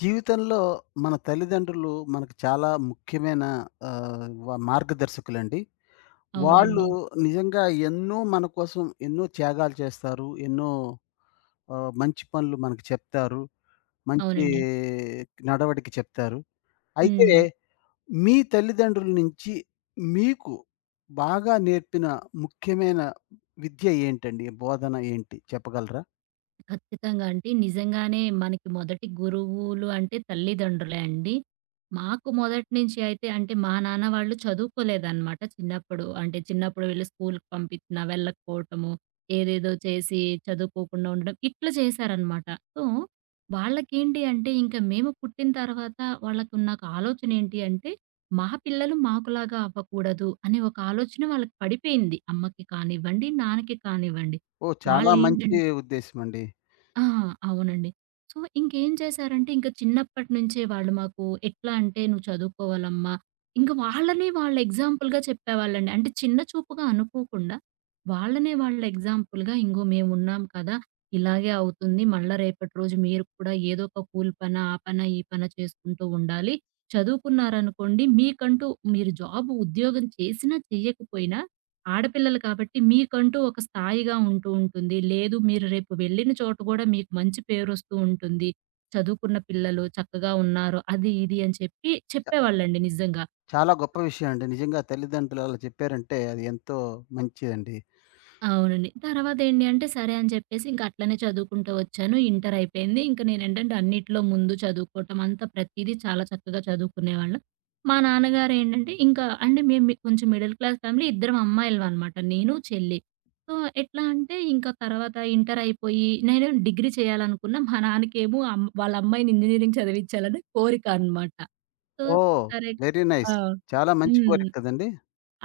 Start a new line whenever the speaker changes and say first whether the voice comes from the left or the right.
left: జీవితంలో మన తల్లిదండ్రులు మనకు చాలా ముఖ్యమైన ఆహ్, వ మార్గదర్శకులండి. వాళ్ళు
right: అవునండి.
left: నిజంగా ఎన్నో మన కోసం ఎన్నో త్యాగాలు చేస్తారు. ఎన్నో మంచి పనులు మనకు చెప్తారు. మంచి
right: అవునండి.
left: నడవడిక చెప్తారు. అయితే
right: హ్మ్.
left: మీ తల్లిదండ్రుల నుంచి మీకు బాగా నేర్పిన ముఖ్యమైన విద్య ఏంటండి? బోధన ఏంటి చెప్పగలరా?
right: ఖచ్చితంగా అండి. నిజంగానే మనకి మొదటి గురువులు అంటే తల్లిదండ్రులే అండి. మాకు మొదటి నుంచి అయితే అంటే మా నాన్న వాళ్ళు చదువుకోలేదనమాట చిన్నప్పుడు. అంటే చిన్నప్పుడు వీళ్ళు స్కూలుకి పంపించినా వెళ్ళకపోవటము, ఏదేదో చేసి చదువుకోకుండా ఉండడం ఇట్లా చేశారనమాట. సో, వాళ్ళకేంటి అంటే ఇంక మేము పుట్టిన తర్వాత వాళ్ళకున్న ఒక ఆలోచన ఏంటి అంటే, మా పిల్లలు మాకులాగా అవ్వకూడదు అనే ఒక ఆలోచన వాళ్ళకి పడిపోయింది. అమ్మకి కానివ్వండి, నాన్నకి కానివ్వండి.
left: ఓహ్! చాలా మంచి
right: వాళ్ళేంటంటే
left: ఉద్దేశమండి.
right: ఆ! అవునండి. సో, ఇంకేం చేశారంటే ఇంక చిన్నప్పటి నుంచే వాళ్ళు మాకు ఎట్లా అంటే "నువ్వు చదువుకోవాలమ్మా". ఇంక వాళ్ళని వాళ్ళు ఎగ్జాంపుల్‌గా చెప్పేవాళ్ళండి. అంటే చిన్న చూపుగా అనుకోకుండా వాళ్ళనే వాళ్ళ ఎగ్జాంపుల్‌గా, "ఇంగో మేమున్నాం కదా! ఇలాగే అవుతుంది. మళ్ళా రేపటి రోజు మీరు కూడా ఏదో ఒక కూలి పనా, ఆ పనా, ఈ పనా చేసుకుంటూ ఉండాలి. చదువుకున్నారనుకోండి మీకంటూ మీరు జాబ్ ఉద్యోగం చేసినా చేయకపోయినా ఆడపిల్లలు కాబట్టి మీకంటూ ఒక స్థాయిగా ఉంటూ ఉంటుంది. లేదు మీరు రేపు వెళ్ళిన చోట గూడా మీకు మంచి పేరొస్తూ ఉంటుంది. చదువుకున్న పిల్లలు చక్కగా ఉన్నారు. అది ఇది" అని చెప్పి చెప్పేవాళ్ళండి నిజంగా.
left: చాలా గొప్ప విషయం అండి. నిజంగా తల్లిదండ్రులు అలా చెప్పారంటే అది ఎంతో మంచిదండి.
right: అవునండి. తర్వాతేంటి అంటే, సరే అని చెప్పేసి ఇంక అట్లనే చదువుకుంటూ వచ్చాను. ఇంటరయిపోయింది. ఇంక నేనేంటంటే అన్నిట్లో ముందు చదువుకోవటం అంతా ప్రతీదీ చాలా చక్కగా చదువుకునేవాళ్ళం. మా నాన్నగారేంటంటే ఇంకా అంటే మేము కొంచెం మిడిల్ క్లాస్ ఫ్యామిలీ. ఇద్దరం అమ్మాయిలమనమాట. నేను, చెల్లి. సో, ఎట్లా అంటే ఇంకా తర్వాత ఇంటరయిపోయి నేను డిగ్రీ చేయాలనుకున్నా. మా నాన్నకేమో వాళ్ళ అమ్మాయిని ఇంజినీరింగ్ చదివించాలని కోరిక అనమాట. సో,
left: ఓహ్!
right: సరే.
left: వెరీ
right: ఆ!
left: నైస్. చాలా మంచి
right: హ్మ్.
left: కోరిక కదండీ!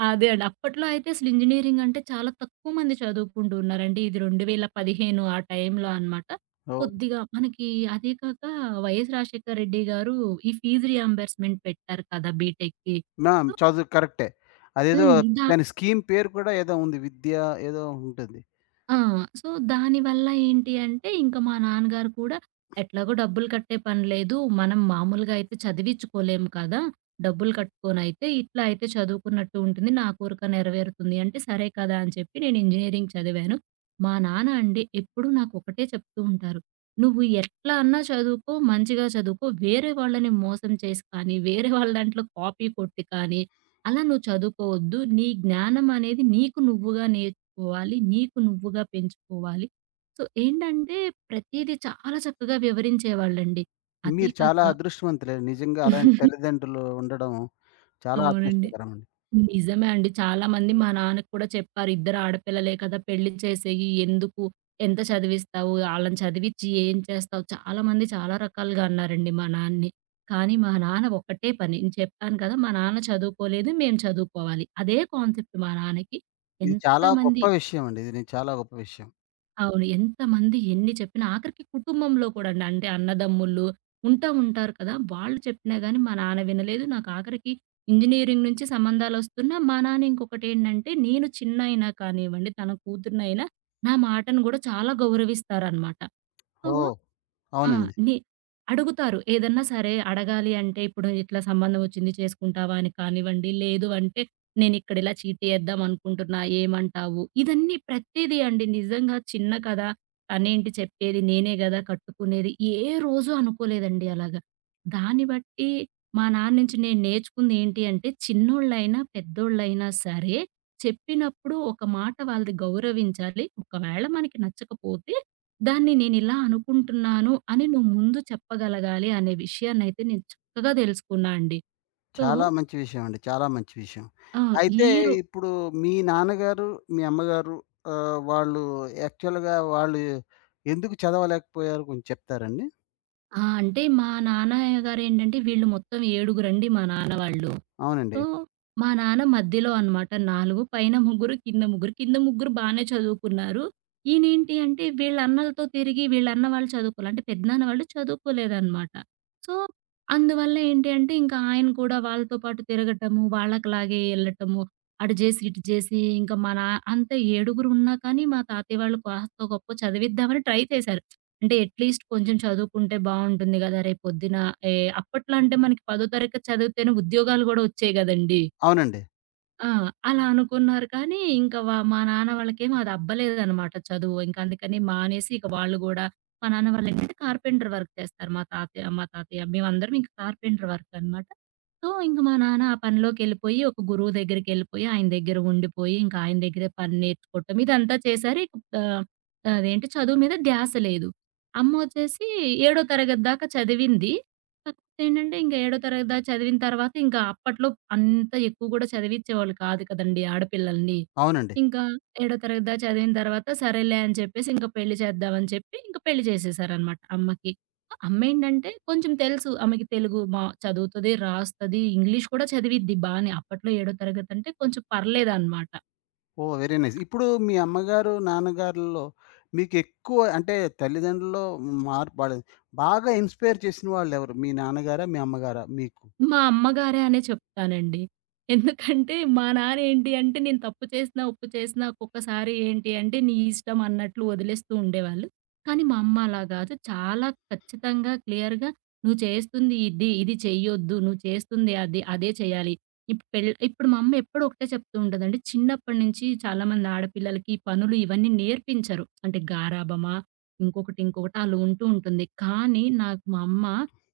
right: అదే అండి. అప్పట్లో అయితే అసలు ఇంజినీరింగ్ అంటే చాలా తక్కువ మంది చదువుకుంటూ ఉన్నారండి. ఇది 2015 ఆ టైంలో అనమాట.
left: ఓహ్!
right: కొద్దిగా మనకి అదే కాక వైఎస్ రాజశేఖర రెడ్డి గారు ఈ ఫీజు రీయింబర్స్‌మెంట్ పెట్టారు కదా! బీటెక్‌కి.
left: నా
right: సో.
left: చదువు కరెక్టే. అదేదో
right: హ్మ్.
left: దాని స్కీమ్ పేరు కూడా ఏదో ఉంది. విద్య ఏదో ఉంటుంది.
right: ఆ! సో, దానివల్ల ఏంటి అంటే, ఇంక మా నాన్నగారు కూడా ఎట్లాగో డబ్బులు కట్టే పని లేదు. మనం మామూలుగా అయితే చదివిచ్చుకోలేము కదా! డబ్బులు కట్టుకొనైతే ఇట్లా అయితే చదువుకున్నట్టు ఉంటుంది. నా కోరిక నెరవేరుతుంది అంటే, సరే కదా అని చెప్పి నేను ఇంజినీరింగ్ చదివాను. మా నాన్న అండి ఎప్పుడూ నాకొకటే చెప్తూ ఉంటారు. "నువ్వు ఎట్లా అన్నా చదువుకో, మంచిగా చదువుకో. వేరే వాళ్ళని మోసం చేసి కానీ, వేరే వాళ్ళ దాంట్లో కాపీ కొట్టి కానీ, అలా నువ్వు చదువుకోవద్దు. నీ జ్ఞానం అనేది నీకు నువ్వుగా పెంచుకోవాలి. నీకు నువ్వుగా పెంచుకోవాలి." సో, ఏంటంటే ప్రతీదీ చాలా చక్కగా వివరించేవాళ్ళండి. అదీ
left: మీరు
right: కాక
left: చాలా అదృష్టవంతులే. నిజంగా అలాంటి తల్లిదండ్రులు ఉండడం చాలా
right: అవునండి.
left: అదృష్టకరమండి.
right: నిజమే అండి. చాలామంది మా నాన్నకి కూడా చెప్పారు. "ఇద్దరు ఆడపిల్లలే కదా! పెళ్లి చేసేయి. ఎందుకు? ఎంత చదివిస్తావు? ఆళ్ళని చదివిచ్చి ఏం చేస్తావు?" చాలామంది చాలా రకాలుగా అన్నారండి మా నాన్నని. కానీ మా నాన్న ఒకటే పని. నేను చెప్పాను కదా, మా నాన్న చదువుకోలేదు. మేము చదువుకోవాలి. అదే కాన్సెప్ట్ మా నాన్నకి.
left: ఇది చాలా గొప్ప
right: ఎంతమంది
left: విషయం అండి. ఇది నేను చాలా గొప్ప విషయం.
right: అవును. ఎంతమంది ఎన్ని చెప్పినా ఆఖరికి కుటుంబంలో కూడా అండి. అంటే అన్నదమ్ములు ఉంటారు కదా! వాళ్ళు చెప్పినా గాని మా నాన్న వినలేదు. నాకు ఆఖరికి ఇంజినీరింగ్ నుంచి సంబంధాలొస్తున్నా మా నాన్న ఇంకొకటేంటంటే, నేను చిన్నాయినా కానివ్వండి, తన కూతురినైనా నా మాటను గూడా చాలా గౌరవిస్తారనమాట. సో.
left: ఓహ్!
right: ఆ!
left: అవునండి.
right: ని అడుగుతారు. ఏదన్నా సరే అడగాలి అంటే, ఇప్పుడు ఇట్లా సంబంధం వచ్చింది చేసుకుంటావా అని కానివ్వండి, లేదు అంటే నేనిక్కడ ఇలా చీటేద్దాం అనుకుంటున్నా ఏమంటావు? ఇదన్నీ ప్రతీదీ అండి నిజంగా చిన్న కదా! తనేంటి చెప్పేది, నేనే గదా కట్టుకునేది. ఏ రోజు అనుకోలేదండి అలాగా. దాన్ని బట్టి మా నాన్న నుంచి నేను నేర్చుకుంది ఏంటి అంటే, చిన్నోళ్ళైనా, పెద్దోళ్ళైనా సరే చెప్పినప్పుడు ఒక మాట వాళ్ళది గౌరవించాలి. ఒకవేళ మనకి నచ్చకపోతే, దాన్ని నేనిలా అనుకుంటున్నాను అని నువ్వు ముందు చెప్పగలగాలి అనే విషయాన్నయితే నేను చక్కగా తెలుసుకున్నా అండి. సో.
left: చాలా మంచి విషయం అండి. చాలా మంచి విషయం.
right: ఆ! ఈ
left: అయితే
right: రో
left: ఇప్పుడు మీ నాన్నగారు, మీ అమ్మగారు వాళ్ళు యాక్చువల్‌గా వాళ్ళు ఎందుకు చదవలేకపోయారు కొంచెం చెప్తారండి?
right: ఆ! అంటే మా నాన్నయ్య గారేంటంటే వీళ్ళు మొత్తం ఏడుగురండి మా నాన్న వాళ్ళు.
left: అవునండి.
right: సో, మా నాన్న మధ్యలో అనమాట. 4 పైన ముగ్గురు, కింద ముగ్గురు. కింద ముగ్గురు బానే చదువుకున్నారు. ఈయనేంటి అంటే వీళ్ళ అన్నలతో తిరిగి వీళ్ళన్న వాళ్ళు చదువుకోలే. అంటే పెద్దనాన్న వాళ్ళు చదువుకోలేదనమాట. సో, అందువల్ల ఏంటి అంటే ఇంకా ఆయన కూడా వాళ్ళతో పాటు తిరగటము, వాళ్ళకిలాగే ఎళ్ళటము, అటు జేసి, ఇటు జేసి ఇంకా మా నా అంత ఏడుగురు ఉన్నా కానీ మా తాతయ్య వాళ్ళు కాస్తో గొప్పో చదివిద్దామని ట్రై చేశారు. అంటే అట్‌లీస్ట్ కొంచెం చదువుకుంటే బావుంటుంది గదా! రేపొద్దున ఏ అప్పట్లో అంటే మనకి పదో తరగతి చదివితేనే ఉద్యోగాలు గూడా ఒచ్చేయి గదండీ!
left: అవునండి.
right: ఆ! అలా అనుకున్నారు కానీ, ఇంక మా నాన్న వాళ్ళకేమి అది అబ్బలేదనమాట చదువు. ఇంక అందుకని మానేసి ఇక వాళ్ళు గూడా మా నాన్న వాళ్ళేంటంటే కార్పెంటర్ వర్క్ చేస్తారు. మా తాతయ్య మేమందరం ఇంక కార్పెంటర్ వర్క్ అనమాట. సో, ఇంక మా నాన్న ఆ పనిలోకెళ్ళిపోయి ఒక గురువు దగ్గరికెళ్ళిపోయి, ఆయన దగ్గర ఉండిపోయి, ఇంక ఆయన దగ్గరే పని నేర్చుకోవటం ఇదంతా చేశారు. ఇక ఆహ్, అదేంటి చదువు మీద ధ్యాస లేదు. అమ్మొచ్చేసి ఏడో తరగతి దాకా చదివింది. ఏంటంటే ఇంక ఏడో తరగతి దాకా చదివిన తర్వాత ఇంకా అప్పట్లో అంత ఎక్కువ గూడా చదివిచ్చేవాళ్ళు కాదు కదండీ ఆడపిల్లల్ని.
left: అవునండి.
right: ఇంకా ఏడో తరగతి దాకా చదివిన తర్వాత సరేలే అని చెప్పేసి ఇంక పెళ్లి చేద్దామని చెప్పి ఇంక పెళ్లి చేసేసారనమాట అమ్మకి. అమ్మేంటంటే కొంచెం తెలుసు, ఆమెకి తెలుగు బా చదువుతది, రాస్తది, ఇంగ్లీష్ కూడా చదివిద్ది బానే. అప్పట్లో ఏడో తరగతంటే కొంచెం పర్లేదనమాట.
left: ఓహ్! Very nice. ఇప్పుడు మీ అమ్మగారు, నాన్నగారుల్లో మీకెక్కువ అంటే తల్లిదండ్రుల్లో మార్పు బాగా ఇన్‌స్పైర్ చేసిన వాళ్ళెవరు? మీ నాన్నగారా? మీ అమ్మగారా మీకు?
right: మా అమ్మగారే అనే చెప్తానండి. ఎందుకంటే మా నాన్న ఏంటి అంటే నేను తప్పు చేసినా, ఒప్పు చేసినా ఒక్కొక్కసారి ఏంటి అంటే నీ ఇష్టం అన్నట్లు వదిలేస్తూ ఉండేవాళ్ళు. కానీ మా అమ్మ అలా కాదు. చాలా ఖచ్చితంగా క్లియర్‌గా నువ్వు చేస్తుంది ఇది, ఇది చెయ్యొద్దు. నువ్వు చేస్తుంది అది, అదే చేయాలి. ఇప్పుడు మా అమ్మ ఎప్పుడూ ఒకటే చెప్తూ ఉంటదండి. చిన్నప్పటి నుంచి చాలామంది ఆడపిల్లలకి ఈ పనులు ఇవన్నీ నేర్పించరు. అంటే గారాబమా ఇంకొకటి, ఇంకొకటి అలా ఉంటూ ఉంటుంది. కానీ నాకు మా అమ్మ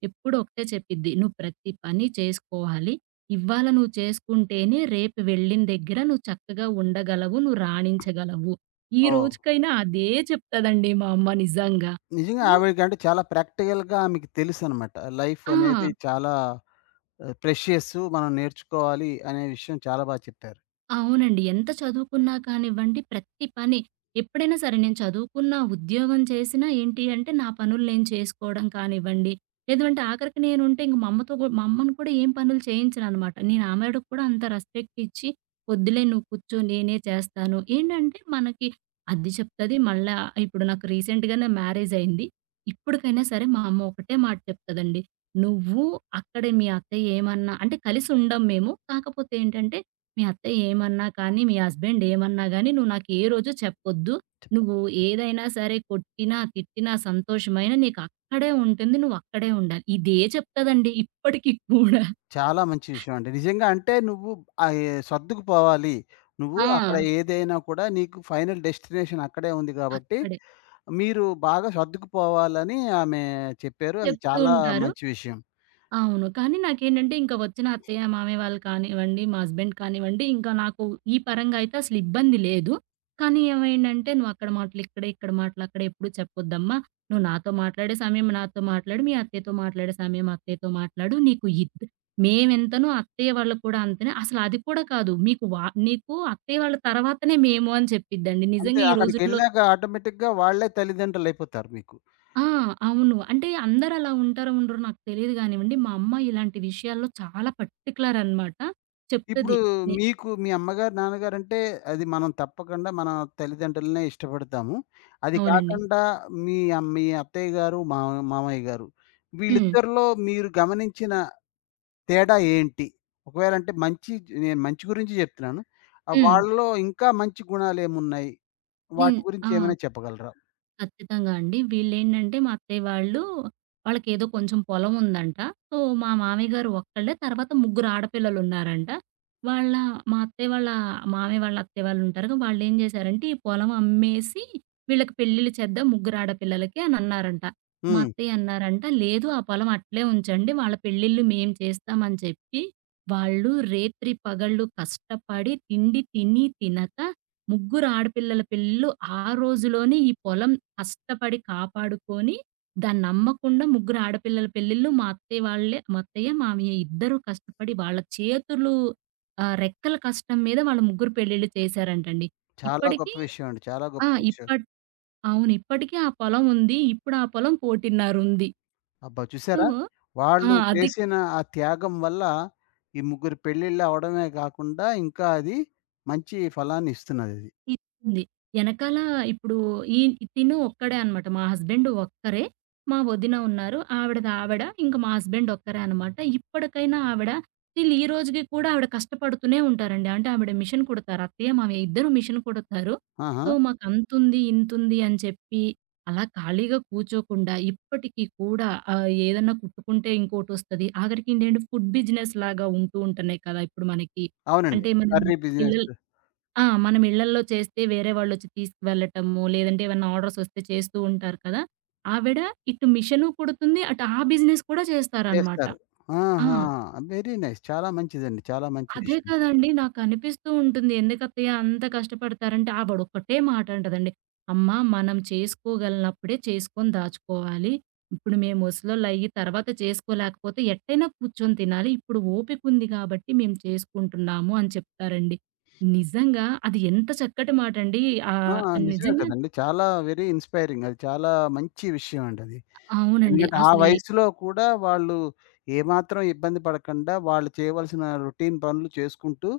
right: ఎప్పుడు ఒకటే చెప్పిద్ది. "నువ్వు ప్రతి పని చేసుకోవాలి. ఇవాళ నువ్వు చేసుకుంటేనే రేపు వెళ్ళిన దగ్గర నువ్వు చక్కగా ఉండగలవు. నువ్వు రాణించగలవు." ఈ
left: ఓహ్!
right: రోజుకైనా అదే చెప్తదండి మా అమ్మ నిజంగా.
left: నిజంగా
right: సో.
left: ఆవిడకంటే చాలా ప్రాక్టికల్‌గా ఆమెకి తెలుసనమాట. లైఫ్ అనేది
right: ఆ!
left: చాలా ప్రెషియస్ మనం నేర్చుకోవాలి అనే విషయం చాలా బా చెప్పారు.
right: అవునండి. ఎంత చదువుకున్నా కానివ్వండి, ప్రతి పని ఎప్పుడైనా సరే నేను చదువుకున్నా, ఉద్యోగం చేసినా ఏంటి అంటే నా పనులు నేను చేసుకోవడం కానివ్వండి, లేదు అంటే ఆఖరికి నేనుంటే ఇంక మా అమ్మతో గూడా మా అమ్మను కూడా ఏం పనులు చేయించననమాట. నేను ఆమెడకి కూడా అంత రెస్పెక్ట్ ఇచ్చి, "వద్దులే నువ్వు కూర్చో నేనే చేస్తాను." ఏంటంటే మనకి అది చెప్తది మళ్ళా. ఇప్పుడు నాకు రీసెంట్‌గానే మ్యారేజ్ అయింది. ఇప్పటికైనా సరే మా అమ్మ ఒకటే మాట చెప్తదండి. "నువ్వు అక్కడే మీ అత్తయ్య ఏమన్నా" అంటే, కలిసుండం మేము. కాకపోతే ఏంటంటే మీ అత్తయ్య ఏమన్నా కానీ, మీ హస్బెండ్ ఏమన్నా గానీ, నువ్వు నాకు ఏ రోజు చెప్పొద్దు. నువ్వు ఏదైనా సరే కొట్టినా, తిట్టినా, సంతోషమైనా నీకక్కడే ఉంటుంది. నువ్వక్కడే ఉండాలి. ఇదే చెప్తదండి ఇప్పటికి కూడా.
left: చాలా మంచి విషయం అండి. నిజంగా అంటే నువ్వు ఆహ్, ఎ సర్దుకుపోవాలి. నువ్వు
right: ఆ!
left: అక్కడ ఏదైనా కూడా నీకు ఫైనల్ డెస్టినేషన్ అక్కడే ఉంది కాబట్టి,
right: అక్కడే.
left: మీరు బాగా సర్దుకుపోవాలని ఆమె చెప్పారు. అది
right: చెప్తూ
left: చాలా
right: ఉంటారు.
left: మంచి విషయం.
right: అవును. కానీ నాకేంటంటే ఇంక వచ్చిన అత్తయ్య, మామయ్య వాళ్ళు కానివ్వండి, మా హస్బెండ్ కానివ్వండి, ఇంకా నాకు ఈ పరంగా అయితే అసలు ఇబ్బంది లేదు. కానీ ఏమైందంటే, "నువ్వు అక్కడ మాటలు ఇక్కడే, ఇక్కడ మాటలు అక్కడే ఎప్పుడు చెప్పొద్దమ్మా. నువ్వు నాతో మాట్లాడే సమయం నాతో మాట్లాడు, మీ అత్తయ్యతో మాట్లాడే సమయం అత్తయ్యతో మాట్లాడు. నీకు మేమెంతనో అత్తయ్య వాళ్ళకి కూడా అంతనే. అసలు అది కూడా కాదు. మీకు నీకు అత్తయ్య వాళ్ళ తర్వాతనే మేము" అని చెప్పిద్దండి.
left: అంతే
right: నిజంగా ఈ రోజుల్లో.
left: అక్కడికెళ్ళాక ఆటోమేటిక్‌గా వాళ్ళే తల్లిదండ్రులయిపోతారు మీకు.
right: ఆ! అవును. అంటే అందరూ అలా ఉంటారో ఉండరో నాకు తెలీదు గానివ్వండి. మా అమ్మ ఇలాంటి విషయాల్లో చాలా పర్టిక్యులర్ అనమాట.
left: ఇప్పుడు
right: చెప్తది. ని
left: మీకు మీ అమ్మగారు, నాన్నగారంటే అది మనం తప్పకుండా మన తల్లిదండ్రులనే ఇష్టపడతాము. అది
right: అవునండి.
left: కాకుండా మీ అత్తయ్య గారు, మామయ్య గారు
right: హ్మ్.
left: వీళ్ళిద్దరిలో మీరు గమనించిన తేడా ఏంటి? ఒకవేళ అంటే మంచి నేను మంచి గురించి చెప్తున్నాను.
right: హ్మ్.
left: వాళ్ళలో ఇంకా మంచి గుణాలేమున్నాయి? వాటి
right: నేను
left: గురించి
right: ఆ!
left: ఏమైనా చెప్పగలరా?
right: ఖచ్చితంగా అండి. వీళ్ళేంటంటే మా అత్తయ్య వాళ్ళు వాళ్ళకేదో కొంచెం పొలం ఉందంట. సో, మా మామయ్య గారు ఒక్కళ్ళే, తర్వాత ముగ్గురు ఆడపిల్లలున్నారంట. వాళ్ళ మా అత్తయ్య వాళ్ళ మామయ్య వాళ్ళ అత్తయ్య వాళ్ళుంటారుగా, వాళ్ళేం జేశారంటే ఈ పొలం అమ్మేసి వీళ్ళకి పెళ్ళిళ్ళు చేద్దాం ముగ్గురు ఆడపిల్లలకి అనన్నారంట. మా
left: హ్మ్.
right: అత్తయ్య అన్నారంట, "లేదు ఆ పొలం అట్లే ఉంచండి. వాళ్ళ పెళ్ళిళ్ళు మేము చేస్తామని" చెప్పి వాళ్ళు రేత్రి పగళ్ళు కష్టపడి తిండి తిని తినక ముగ్గురు ఆడపిల్లల పెళ్ళిళ్ళు ఆ రోజులోనే ఈ పొలం కష్టపడి కాపాడుకొని, దాన్నమ్మకుండా ముగ్గురు ఆడపిల్లల పెళ్ళిళ్ళు మా అత్తయ్య వాళ్ళే, మా అత్తయ్య, మామయ్య ఇద్దరూ కష్టపడి వాళ్ళ చేతులు, రెక్కల కష్టం మీద వాళ్ళ ముగ్గురు పెళ్ళిళ్ళు చేశారంటండి.
left: చాలా గొప్ప
right: ఇప్పటికి.
left: విషయం అండి. చాలా
right: ఆ!
left: గొప్ప విషయం.
right: అవును. ఇప్పటికి ఆ పొలం ఉంది. ఇప్పుడు ఆ పొలం కోటిన్నరుంది.
left: అబ్బా!
right: సో.
left: చూసారా?
right: ఆ!
left: వాళ్ళు
right: అది
left: చేసిన ఆ త్యాగం వల్ల ఈ ముగ్గురు పెళ్ళిళ్ళు అవ్వడమే గాకుండా ఇంకా అది మంచి ఫలాన్ని ఇస్తున్నదది.
right: ఇచ్చింది. ఎనకాల. ఇప్పుడు ఈన్ తిను ఒక్కడే అనమాట. మా హస్బెండ్ ఒక్కరే. మా వదిన ఉన్నారు. ఆవిడది ఆవిడ. ఇంక మా హస్బెండ్ ఒక్కరే అనమాట. ఇప్పటికైనా ఆవిడ స్టిల్ ఈ రోజుకి కూడా ఆవిడ కష్టపడుతూనే ఉంటారండి. అంటే ఆవిడ మిషన్ కుడతారు. అత్తయ్య, మామయ్య ఇద్దరు మిషన్ కుడతారు.
left: ఆహా!
right: సో, మాకంతుంది, ఇంతుంది అని చెప్పి అలా ఖాళీగా కూర్చోకుండా ఇప్పటికి కూడా ఏదన్నా కుట్టుకుంటే ఇంకోటొస్తది. ఆఖరికేంటంటే ఫుడ్ బిజినెస్ లాగా ఉంటూ ఉంటున్నాయి కదా ఇప్పుడు మనకి.
left: అవునండి.
right: అంటే మనం
left: కర్రీ బిజినెస్
right: ఇళ్ళల్ ఆ! మనం ఇళ్ళల్లో చేస్తే వేరే వాళ్ళొచ్చి తీసుకువెళ్ళటము, లేదంటే ఏవన్నా ఆర్డర్స్ వస్తే చేస్తూ ఉంటారు కదా! ఆవిడ ఇటు మిషను కుడుతుంది. అటు ఆ బిజినెస్ కూడా చేస్తారనమాట.
left: చేస్తారు.
right: ఆ!
left: ఆహా! Very nice. చాలా మంచిదండి. చాలా మంచి
right: అదే
left: విషయం.
right: కదండీ! నాకనిపిస్తూ ఉంటుంది. ఎందుకత్తయ్య అంత కష్టపడతారంటే, ఆవిడొక్కటే మాటంటదండి. "అమ్మా! మనం చేసుకోగలనప్పుడే చేసుకొని దాచుకోవాలి. ఇప్పుడు మేము ముసలోళ్ళయ్యి తర్వాత చేసుకోలేకపోతే ఎట్టైనా కూర్చొని తినాలి. ఇప్పుడు ఓపికుంది గాబట్టి మేము చేసుకుంటున్నాము" అని చెప్తారండి. నిజంగా అది ఎంత చక్కటి మాటండి.
left: ఆ!
right: ఆహ్,
left: నిజమే
right: నిజంగా.
left: కదండీ. చాలా వెరీ ఇన్‌స్పైరింగ్. అది చాలా మంచి విషయం అండి అది.
right: అవునండి.
left: ఎందుకంటే ఆ
right: అసలే.
left: వయసులో కూడా వాళ్ళు ఏమాత్రం ఇబ్బంది పడకుండా వాళ్ళు చేయవలసిన రొటీన్ పనులు చేసుకుంటూ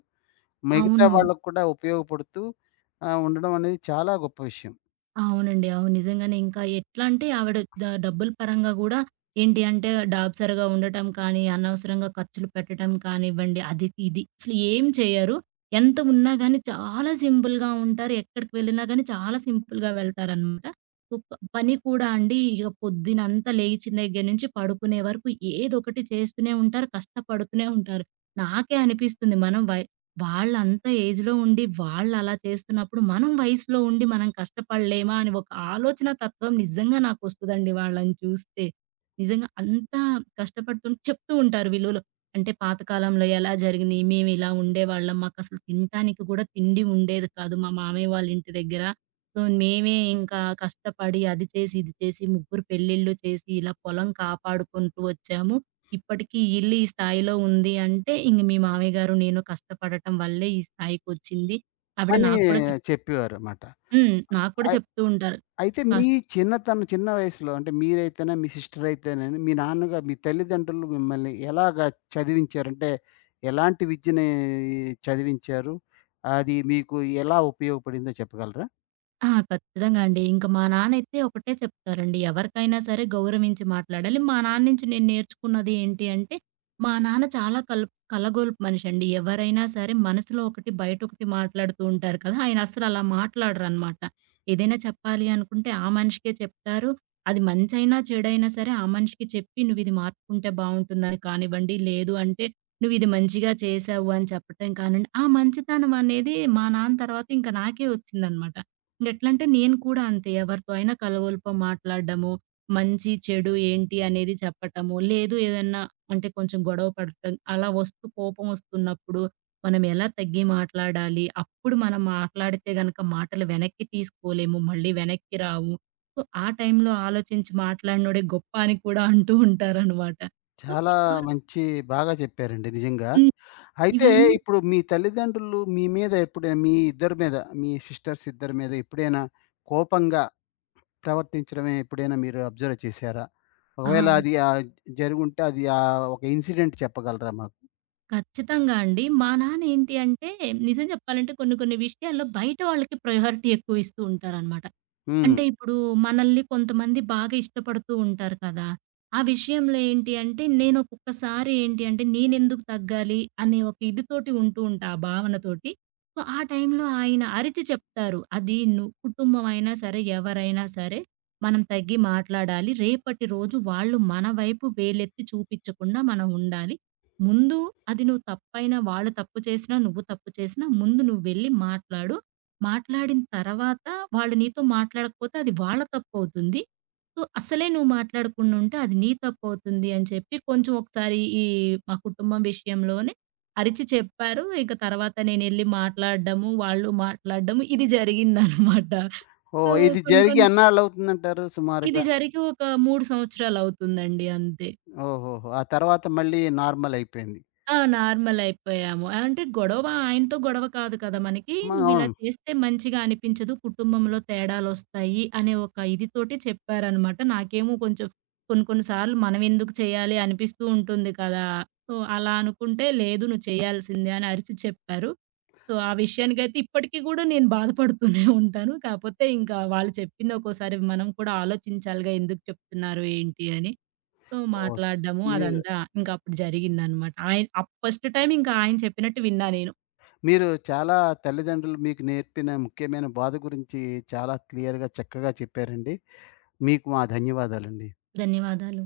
left: మిగతా
right: అవును.
left: వాళ్ళకి కూడా ఉపయోగపడుతూ ఉండడం అనేది చాలా గొప్ప విషయం
right: అవునండి. అవును. నిజంగానే ఇంకా ఎట్లా అంటే ఆవిడ డబ్బుల పరంగా గూడా ఏంటి అంటే డాబసరిగా ఉండటం కానీ, అనవసరంగా ఖర్చులు పెట్టడం కానివ్వండి, అది ఇది అసలు ఏం చేయరు. ఎంత ఉన్నా గానీ చాలా సింపుల్‌గా ఉంటారు. ఎక్కడికి వెళ్ళినా గానీ చాలా సింపుల్‌గా వెళ్తారనమాట. ఒక్క పని కూడా అండి ఇగ పొద్దునంతా లేచిన దగ్గర నుంచి పడుకునే వరకు ఏదొకటి చేస్తూనే ఉంటారు. కష్టపడుతూనే ఉంటారు. నాకే అనిపిస్తుంది మనం వాళ్ళంత ఏజ్‌లో ఉండి వాళ్ళలా చేస్తున్నప్పుడు, మనం వయసులో ఉండి మనం కష్టపడలేమా అని ఒక ఆలోచన తత్వం నిజంగా నాకొస్తదండి వాళ్ళని చూస్తే. నిజంగా అంత చెప్తూ ఉంటారు విలువలు. అంటే పాతకాలంలో ఎలా జరిగినియి, మేమిలా ఉండేవాళ్ళం, మాకసలు తినటానికి కూడా తిండి ఉండేది కాదు మా మామయ్య వాళ్ళ ఇంటి దగ్గర. సో, మేమే ఇంకా కష్టపడి అది చేసి, ఇది చేసి, ముగ్గురు పెళ్ళిళ్ళు చేసి ఇలా పొలం కాపాడుకుంటూ వచ్చాము. ఇప్పటికి ఈ ఇల్లు ఈ స్థాయిలో ఉంది అంటే, ఇంక మీ మామయ్య గారు, నేను కష్టపడటం వల్లే ఈ స్థాయికొచ్చింది. ఆవిడ
left: అని
right: నాకు కూడా
left: చెప్పేవారమాట.
right: హ్మ్. నాకు కూడా
left: అయి
right: చెప్తూ ఉంటారు.
left: అయితే మీ
right: కష్
left: చిన్నతనం చిన్న వయసులో అంటే మీరైతేనే, మీ సిస్టర్ అయితేనేని, మీ నాన్నగా మీ తల్లిదండ్రులు మిమ్మల్ని ఎలాగా చదివించారు? అంటే ఎలాంటి విద్యని చదివించారు? అది మీకు ఎలా ఉపయోగపడిందో చెప్పగలరా?
right: ఆ! ఖచ్చితంగా అండి. ఇంక మా నాన్నైతే ఒకటే చెప్తారండి. ఎవరికైనా సరే గౌరవించి మాట్లాడాలి. మా నాన్న నుంచి నేను నేర్చుకున్నది ఏంటి అంటే, మా నాన్న చాలా కలగొల్పు మనిషండి. ఎవరైనా సరే మనసులో ఒకటి, బయట ఒకటి మాట్లాడుతూ ఉంటారు కదా! ఆయన అస్సలు అలా మాట్లాడరనమాట. ఏదైనా చెప్పాలి అనుకుంటే ఆ మనిషికే చెప్తారు. అది మంచైనా, చెడైనా సరే ఆ మనిషికి చెప్పి "నువ్విది మార్చుకుంటే బావుంటుందని" కానివ్వండి, లేదు అంటే "నువ్విది మంచిగా చేశావు" అని చెప్పటం కానివ్వండి, ఆ మంచితనం అనేది మా నాన్న తర్వాత ఇంక నాకే వచ్చిందనమాట. ఎట్లంటే నేను కూడా అంతే. ఎవరితో అయినా కలగొల్ప మాట్లాడడము, మంచి, చెడు ఏంటి అనేది చెప్పటము. లేదు ఏదన్నా అంటే కొంచెం గొడవ పడటం, అలా వస్తూ కోపమొస్తున్నప్పుడు మనం ఎలా తగ్గి మాట్లాడాలి? అప్పుడు మనం మాట్లాడితే గనక మాటలు వెనక్కి తీసుకోలేము. మళ్ళీ వెనక్కి రావు. సో, ఆ టైంలో ఆలోచించి మాట్లాడినోడే గొప్ప అని కూడా అంటూ ఉంటారనమాట. సో,
left: చాలా మంచి బాగా చెప్పారండి నిజంగా.
right: హ్మ్.
left: అయితే
right: ఇవన్నీ.
left: ఇప్పుడు మీ తల్లిదండ్రులు మీ మీద ఎప్పుడైనా మీ ఇద్దరి మీద, మీ సిస్టర్స్ ఇద్దరి మీద ఎప్పుడైనా కోపంగా ప్రవర్తించడమే ఎప్పుడైనా మీరు అబ్జర్వ్ చేశారా?
right: ఆ!
left: ఒకవేళ అది జరిగుంటే అది ఒక ఇన్సిడెంట్ చెప్పగలరా మాకు?
right: ఖచ్చితంగా అండి. మా నాన్న ఏంటి అంటే, నిజం చెప్పాలంటే కొన్ని కొన్ని విషయాల్లో బయట వాళ్ళకి ప్రయారిటీ ఎక్కువ ఇస్తూ ఉంటారనమాట.
left: హ్మ్.
right: అంటే ఇప్పుడు మనల్ని కొంతమంది బాగా ఇష్టపడుతూ ఉంటారు కదా! ఆ విషయంలో ఏంటి అంటే, నేను ఒక్కొక్కసారి ఏంటి అంటే, నేనెందుకు తగ్గాలి అనే ఒక ఇదితోటి ఉంటూ ఉంటా, ఆ భావనతోటి. సో, ఆ టైంలో ఆయన అరిచి చెప్తారు. అది కుటుంబం అయినా సరే, ఎవరైనా సరే మనం తగ్గి మాట్లాడాలి. రేపటి రోజు వాళ్ళు మన వైపు వేలెత్తి చూపిచ్చకుండా మనం ఉండాలి. ముందు అది నువ్వు తప్పైనా వాళ్ళు తప్పు చేసినా, నువ్వు తప్పు చేసినా ముందు నువ్వెళ్ళి మాట్లాడు. మాట్లాడిన తర్వాత వాళ్ళు నీతో మాట్లాడకపోతే అది వాళ్ళ తప్పవుతుంది. సో, అసలే నువ్వు మాట్లాడకుండా ఉంటే అది నీ తప్పవుతుంది అని చెప్పి కొంచెం ఒకసారి ఈ మా కుటుంబం విషయంలోనే అరిచి చెప్పారు. ఇక తర్వాత నేనెళ్ళి మాట్లాడడము, వాళ్ళు మాట్లాడడము ఇది జరిగిందనమాట. సో,
left: ఓహ్! ఇది
right: కొన్ని
left: జరిగి
right: కొన్ని స్
left: ఎన్నాళ్ళవుతుందంటారు
right: ఇది
left: సుమారుగా?
right: జరిగి ఒక 3 సంవత్సరాలవుతుందండి అంతే.
left: ఓహోహో! ఆ తర్వాత మళ్ళీ నార్మలయిపోయింది.
right: ఆ! నార్మలయిపోయాము. అంటే గొడవ ఆయనతో గొడవ కాదు కదా మనకి.
left: మా
right: నువ్విలా
left: అవును.
right: చేస్తే మంచిగా అనిపించదు. కుటుంబంలో తేడాలొస్తాయి అనే ఒక ఇది తోటి చెప్పారనమాట. నాకేమో కొంచెం కొన్ని కొన్ని సార్లు మనమెందుకు చేయాలి అనిపిస్తూ ఉంటుంది కదా! సో, అలా అనుకుంటే లేదు నువ్వు చేయాల్సిందే అని అరిసి చెప్పారు. సో, ఆ విషయానికైతే ఇప్పటికి గూడా నేను బాధపడుతూనే ఉంటాను. కాపోతే ఇంకా వాళ్ళు చెప్పింది ఒక్కోసారి మనం కూడా ఆలోచించాలిగా ఎందుకు చెప్తున్నారు ఏంటి అని. సో,
left: ఓహ్!
right: మాట్లాడడము
left: మీరు
right: అదంతా. ఇంకప్పుడు జరిగిందనమాట. ఆయన ఫస్ట్ టైమ్ ఇంకా ఆయన చెప్పినట్టు విన్నా నేను.
left: మీరు చాలా తల్లిదండ్రులు మీకు నేర్పిన ముఖ్యమైన బాధ గురించి చాలా క్లియర్‌గా, చక్కగా చెప్పారండి. మీకు మా ధన్యవాదాలండి.
right: ధన్యవాదాలు.